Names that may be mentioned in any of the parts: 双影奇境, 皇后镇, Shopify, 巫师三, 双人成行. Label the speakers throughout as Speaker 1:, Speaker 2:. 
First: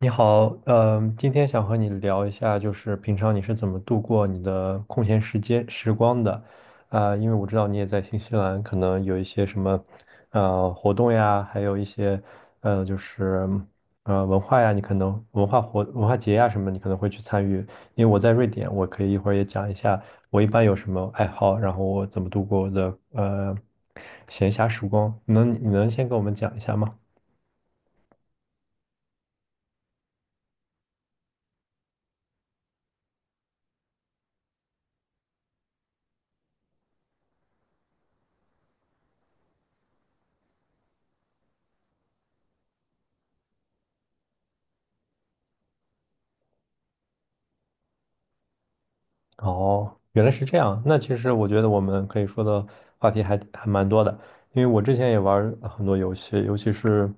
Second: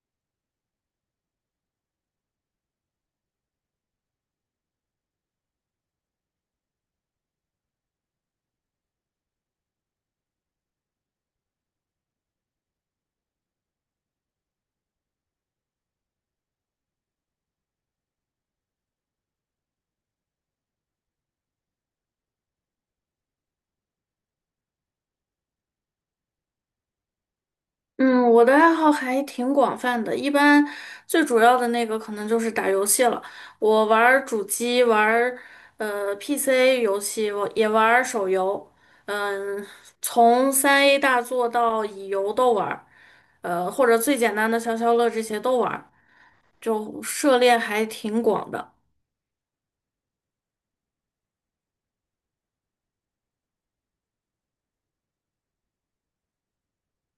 Speaker 1: 你好，今天想和你聊一下，就是平常你是怎么度过你的空闲时光的？因为我知道你也在新西兰，可能有一些什么，活动呀，还有一些，呃，就是文化呀，你可能文化节呀什么，你可能会去参与。因为我在瑞典，我可以一会儿也讲一下我一般有什么爱好，然后我怎么度过我的闲暇时光。你能先跟我们讲一下吗？
Speaker 2: 嗯，我的爱好还挺广泛的，一般最主要的那个可能就是打游戏了。我玩儿主机，玩儿PC 游戏，我也玩儿手游。嗯，从3A 大作到乙游都玩儿，或者最简单的消消乐这些都玩儿，就涉猎还挺广的。
Speaker 1: 哦，原来是这样。那其实我觉得我们可以说的话题还蛮多的，因为我之前也玩儿很多游戏，尤其是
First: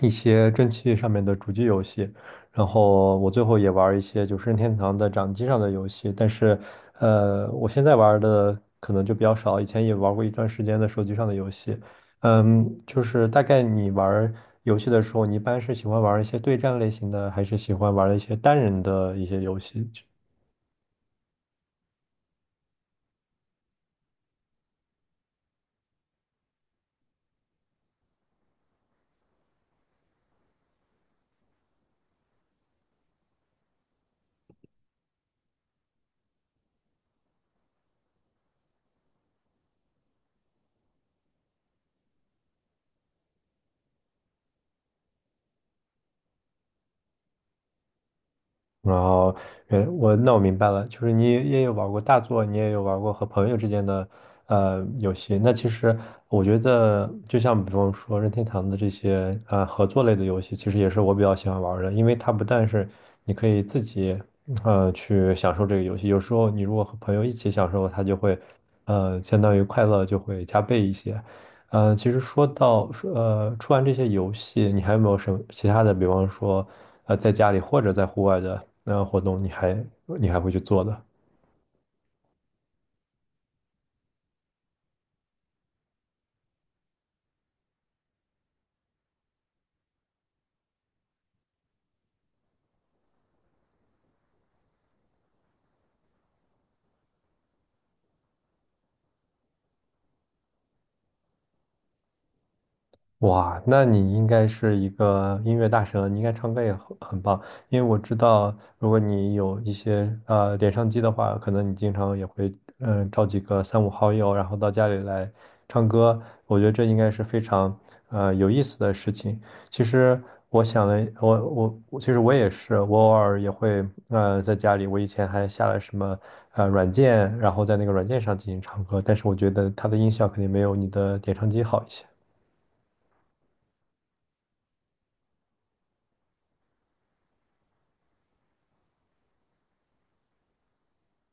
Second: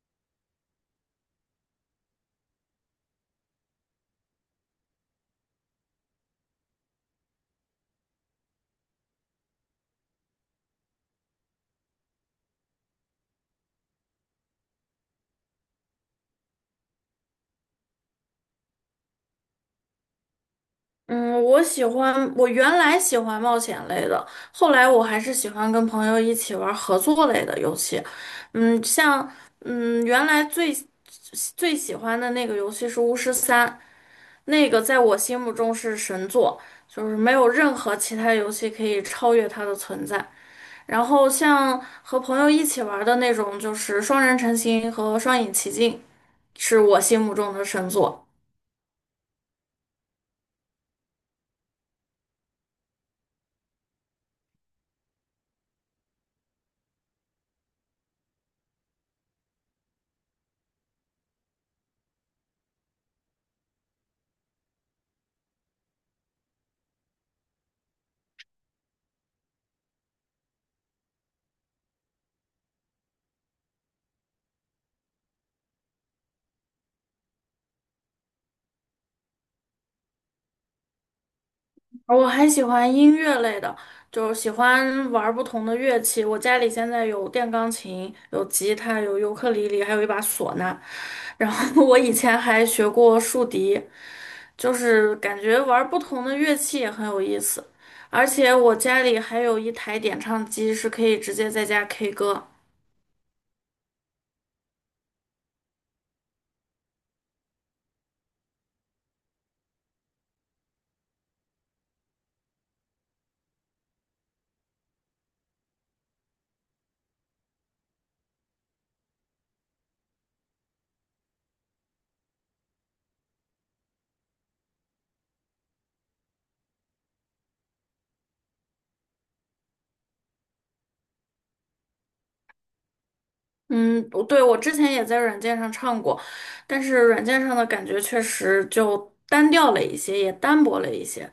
Speaker 1: 一些蒸汽上面的主机游戏，然后我最后也玩儿一些就是任天堂的掌机上的游戏，但是我现在玩儿的可能就比较少，以前也玩儿过一段时间的手机上的游戏。就是大概你玩儿游戏的时候，你一般是喜欢玩儿一些对战类型的，还是喜欢玩儿一些单人的一些游戏？
Speaker 2: 嗯，我原来喜欢冒险类的，后来我还是喜欢跟朋友一起玩合作类的游戏。嗯，原来最喜欢的那个游戏是巫师三，那个在我心目中是神作，就是没有任何其他游戏可以超越它的存在。然后像和朋友一起玩的那种，就是双人成行和双影奇境，是我心目中的神作。
Speaker 1: 然后，那我明白了，就是你也有玩过大作，你也有玩过和朋友之间的游戏。那其实我觉得，就像比方说任天堂的这些合作类的游戏，其实也是我比较喜欢玩儿的，因为它不但是你可以自己去享受这个游戏，有时候你如果和朋友一起享受，它就会相当于快乐就会加倍一些。其实说到，出完这些游戏，你还有没有什么其他的？比方说，在家里或者在户外的那活动你还会去做的？
Speaker 2: 我还喜欢音乐类的，就喜欢玩儿不同的乐器。我家里现在有电钢琴、有吉他、有尤克里里，还有一把唢呐。然后 我以前还学过竖笛，就是感觉玩儿不同的乐器也很有意思。而且我家里还有一台点唱机，是可以直接在家 K 歌。
Speaker 1: 哇，那你应该是一个音乐大神，你应该唱歌也很棒。因为我知道，如果你有一些点唱机的话，可能你经常也会找几个三五好友，然后到家里来唱歌。我觉得这应该是非常有意思的事情。其实我想了，我其实我也是，我偶尔也会在家里，我以前还下了什么软件，然后在那个软件上进行唱歌，但是我觉得它的音效肯定没有你的点唱机好一些。
Speaker 2: 嗯，不对，我之前也在软件上唱过，但是软件上的感觉确实就单调了一些，也单薄了一些。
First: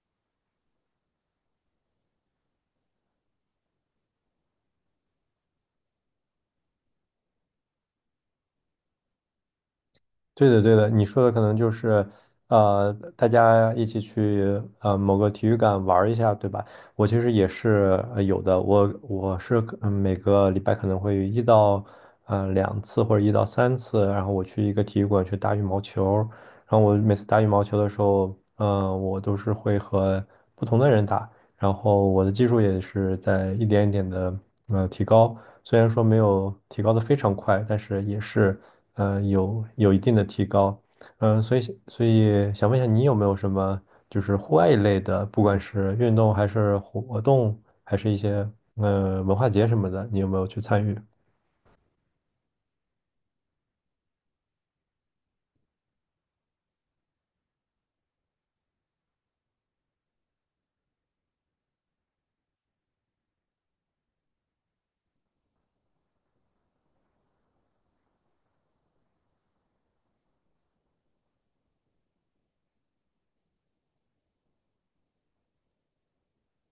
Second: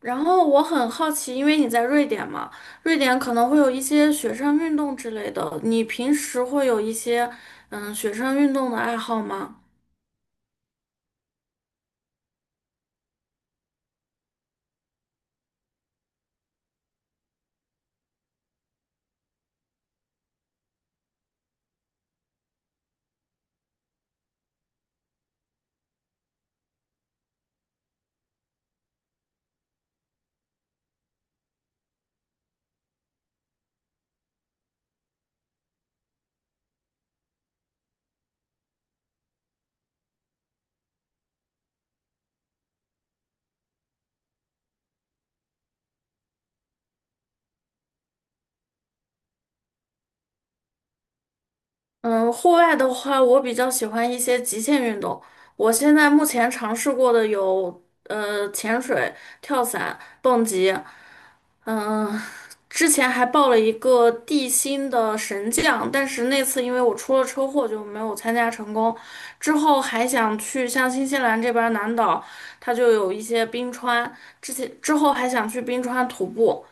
Speaker 2: 然后我很好奇，因为你在瑞典嘛，瑞典可能会有一些雪上运动之类的，你平时会有一些雪上运动的爱好吗？
Speaker 1: 对的，对的，你说的可能就是，呃，大家一起去某个体育馆玩儿一下，对吧？我其实也是有的，我我是可嗯每个礼拜可能会一到两次或者一到三次，然后我去一个体育馆去打羽毛球，然后我每次打羽毛球的时候，我都是会和不同的人打，然后我的技术也是在一点一点的提高，虽然说没有提高的非常快，但是也是。有一定的提高，嗯、所以所以想问一下，你有没有什么就是户外一类的，不管是运动还是活动，还是一些文化节什么的，你有没有去参与？
Speaker 2: 嗯，户外的话，我比较喜欢一些极限运动。我现在目前尝试过的有潜水、跳伞、蹦极。嗯，之前还报了一个地心的神将，但是那次因为我出了车祸就没有参加成功。之后还想去像新西兰这边儿南岛，它就有一些冰川，之后还想去冰川徒步，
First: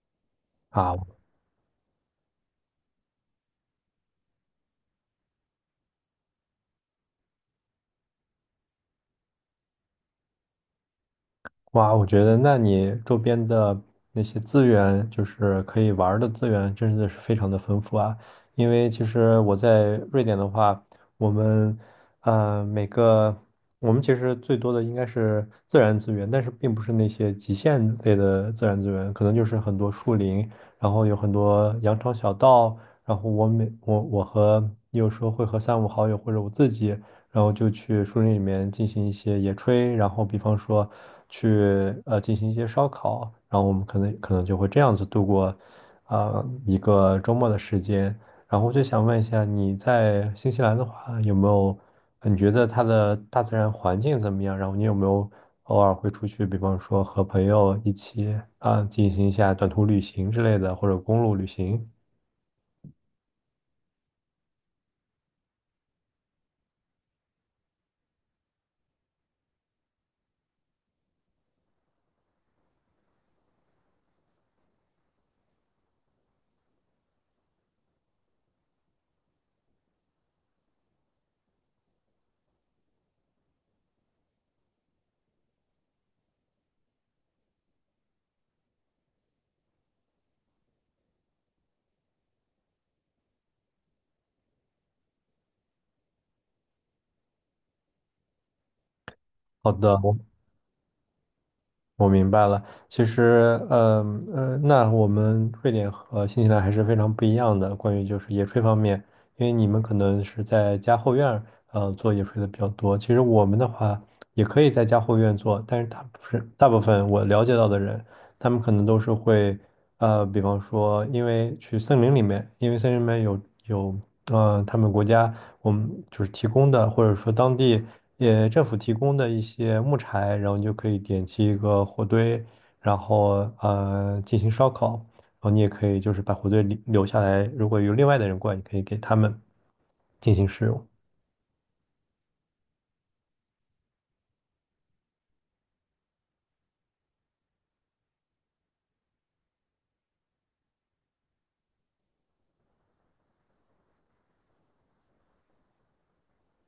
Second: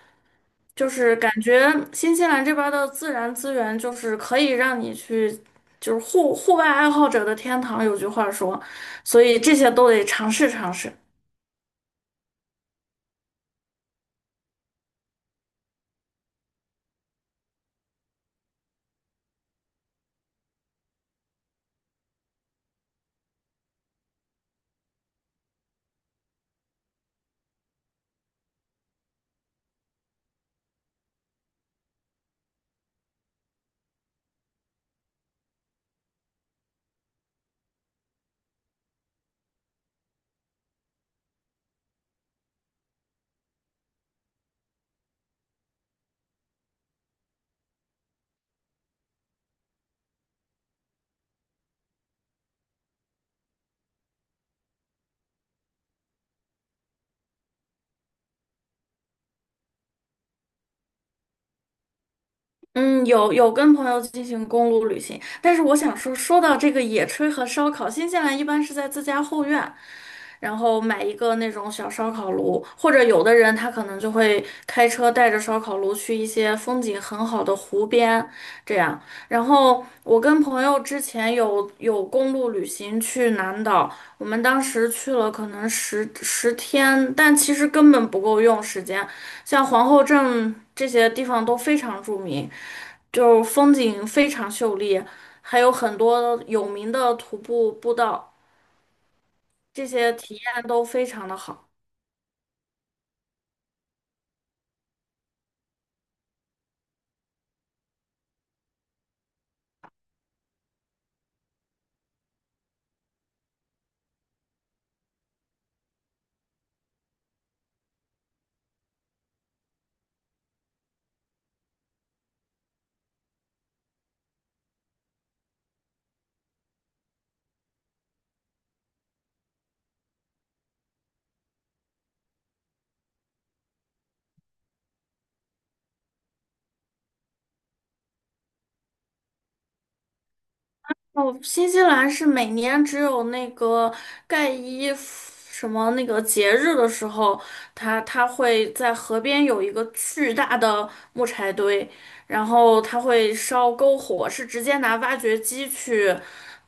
Speaker 2: 就
Speaker 1: 啊，
Speaker 2: 是感觉新西兰这边儿的自然资源就是可以让你去，就是户外爱好者的天堂，有句话说，所以这些都得尝试尝试。
Speaker 1: 哇，我觉得那你周边的那些资源，就是可以玩儿的资源，真的是非常的丰富啊。因为其实我在瑞典的话，我们呃每个我们其实最多的应该是自然资源，但是并不是那些极限类的自然资源，可能就是很多树林，然后有很多羊肠小道，然后我每我我和有时候会和三五好友或者我自己。然后就去树林里面进行一些野炊，然后比方说去进行一些烧烤，然后我们可能就会这样子度过一个周末的时间。然后我就想问一下，你在新西兰的话，有没有你觉得它的大自然环境怎么样？然后你有没有偶尔会出去，比方说和朋友一起进行一下短途旅行之类的，或者公路旅行？
Speaker 2: 嗯，有跟朋友进行公路旅行。但是我想说，说到这个野炊和烧烤，新西兰一般是在自家后院，然后买一个那种小烧烤炉，或者有的人他可能就会开车带着烧烤炉去一些风景很好的湖边，这样。然后我跟朋友之前有公路旅行去南岛，我们当时去了可能10天，但其实根本不够用时间，像皇后镇这些地方都非常著名。就风景非常秀丽，还有很多有名的徒步步道，
Speaker 1: 好
Speaker 2: 这
Speaker 1: 的，
Speaker 2: 些体验都非常的好。
Speaker 1: 我明白了，其实，那我们瑞典和新西兰还是非常不一样的。关于就是野炊方面，因为你们可能是在家后院儿做野炊的比较多。其实我们的话，也可以在家后院做，但是大部分我了解到的人，他们可能都是会。比方说，因为去森林里面，因为森林里面有，他们国家我们就是提供的，或者说当地也政府提供的一些木柴，然后你就可以点起一个火堆，然后进行烧烤，然后你也可以就是把火堆留下来，如果有另外的人过来，你可以给他们进行使用。
Speaker 2: 哦，新西兰是每年只有那个盖伊夫什么那个节日的时候，它会在河边有一个巨大的木柴堆，然后它会烧篝火，是直接拿挖掘机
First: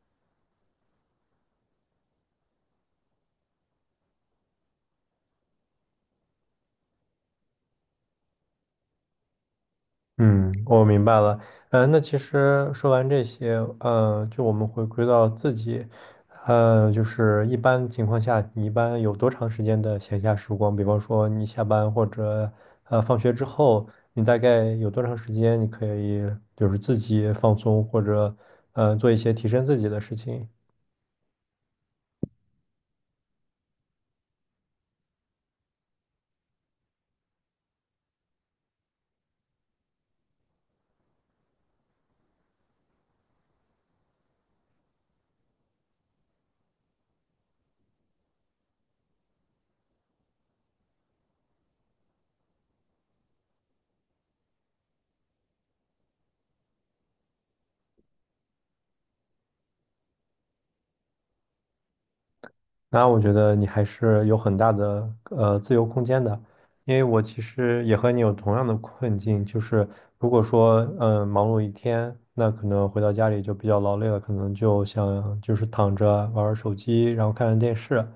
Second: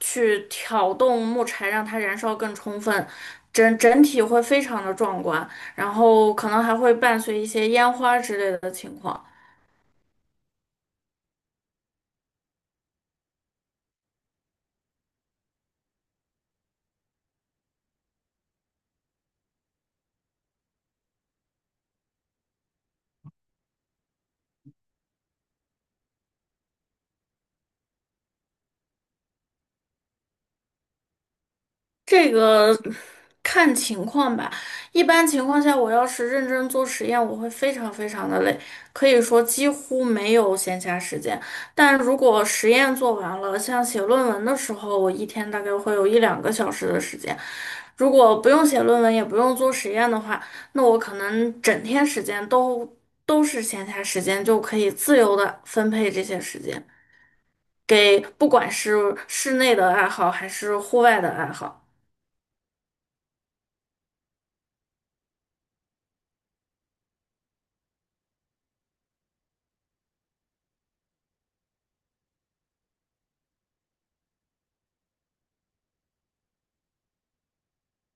Speaker 2: 去挑动木柴，让它燃烧更充分，整体会非常的壮观，然后可能还会伴随一些烟花之类的情况。
Speaker 1: 嗯，我明白了。那其实说完这些，就我们回归到自己，就是一般情况下，你一般有多长时间的闲暇时光？比方说你下班或者放学之后，你大概有多长时间你可以就是自己放松或者做一些提升自己的事情？
Speaker 2: 这个看情况吧。一般情况下，我要是认真做实验，我会非常非常的累，可以说几乎没有闲暇时间。但如果实验做完了，像写论文的时候，我一天大概会有一两个小时的时间。如果不用写论文，也不用做实验的话，那我可能整天时间都是闲暇时间，就可以自由的分配这些时间，给不管是室内的爱好还是户外的爱好。
Speaker 1: 那我觉得你还是有很大的自由空间的，因为我其实也和你有同样的困境，就是如果说忙碌一天，那可能回到家里就比较劳累了，可能就想就是躺着玩玩手机，然后看看电视。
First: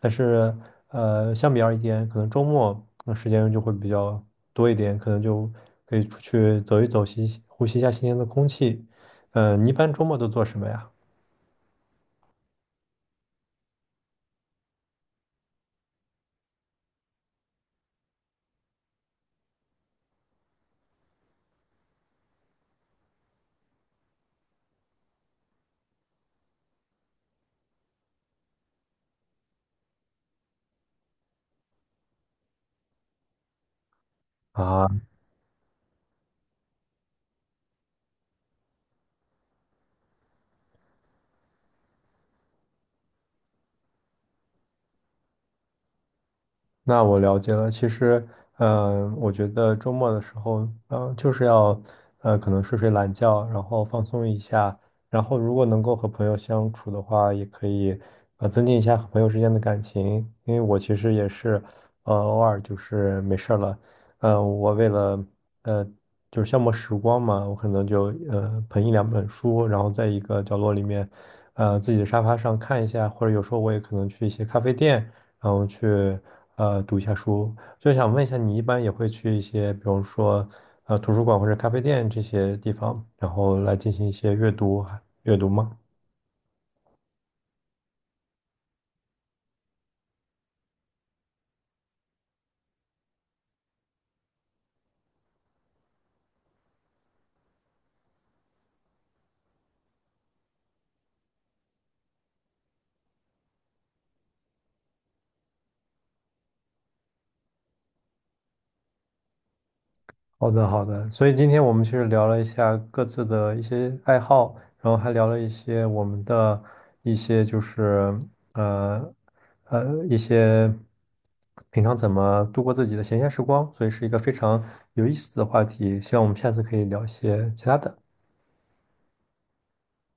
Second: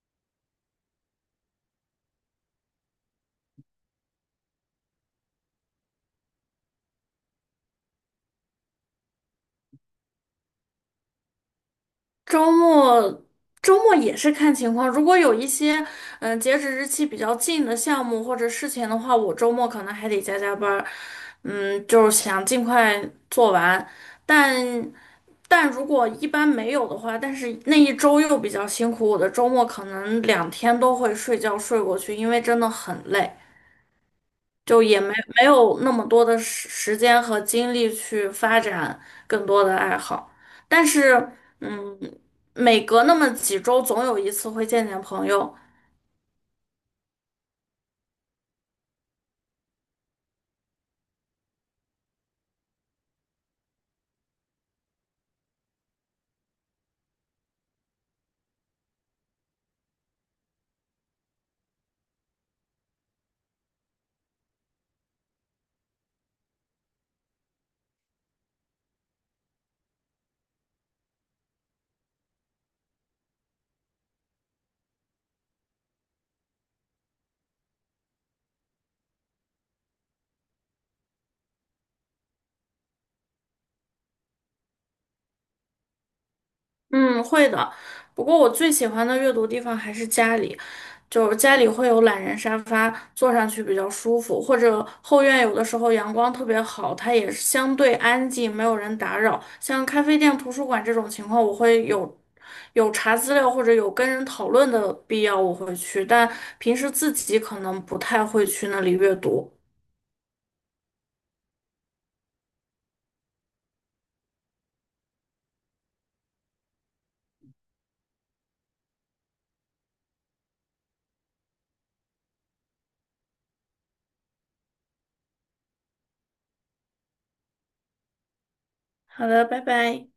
Speaker 1: 但是相比而言，可能周末那时间就会比较多一点，可能就可以出去走一走，吸呼吸一下新鲜的空气。你一般周末都做什么呀？
Speaker 2: 周末周末也是看情况，如果有一些截止日期比较近的项目或者事情的话，我周末可能还得加班儿，嗯，就是想尽快做完。但但如果一般没有的话，但是那一周又比较辛苦，我的周末可能两天都会睡觉睡过去，因为真的很累。就
Speaker 1: 啊。
Speaker 2: 也没有那么多的时间和精力去发展更多的爱好。但是，嗯，每隔那么几周，总有一次会见见朋友，
Speaker 1: 那我了解了。其实，我觉得周末的时候，就是要，可能睡睡懒觉，然后放松一下。然后，如果能够和朋友相处的话，也可以，增进一下和朋友之间的感情。因为我其实也是，偶尔就是没事儿了，我为了，呃，就是消磨时光嘛，我可能就，捧一两本书，然后在一个角落里面，自己的沙发上看一下，或者有时候我也可能去一些咖啡店。然后去读一下书。就想问一下，你一般也会去一些，比如说图书馆或者咖啡店这些地方，然后来进行一些阅读吗？
Speaker 2: 嗯，会的。不过我最喜欢的阅读地方还是家里，就是家里会有懒人沙发，坐上去比较舒服，或者后院有的时候阳光特别好，它也是相对安静，没有人打扰。像咖啡店、图书馆这种情况，我会有查资料或者有跟人讨论的必要，我会去，但平时自己可能不太会去那里阅读。
Speaker 1: 好的，好的。所以今天我们其实聊了一下各自的一些爱好，然后还聊了一些我们的一些就是呃呃一些平常怎么度过自己的闲暇时光，所以是一个非常有意思的话题。希望我们下次可以聊一些其他的。
Speaker 2: 好的，拜拜。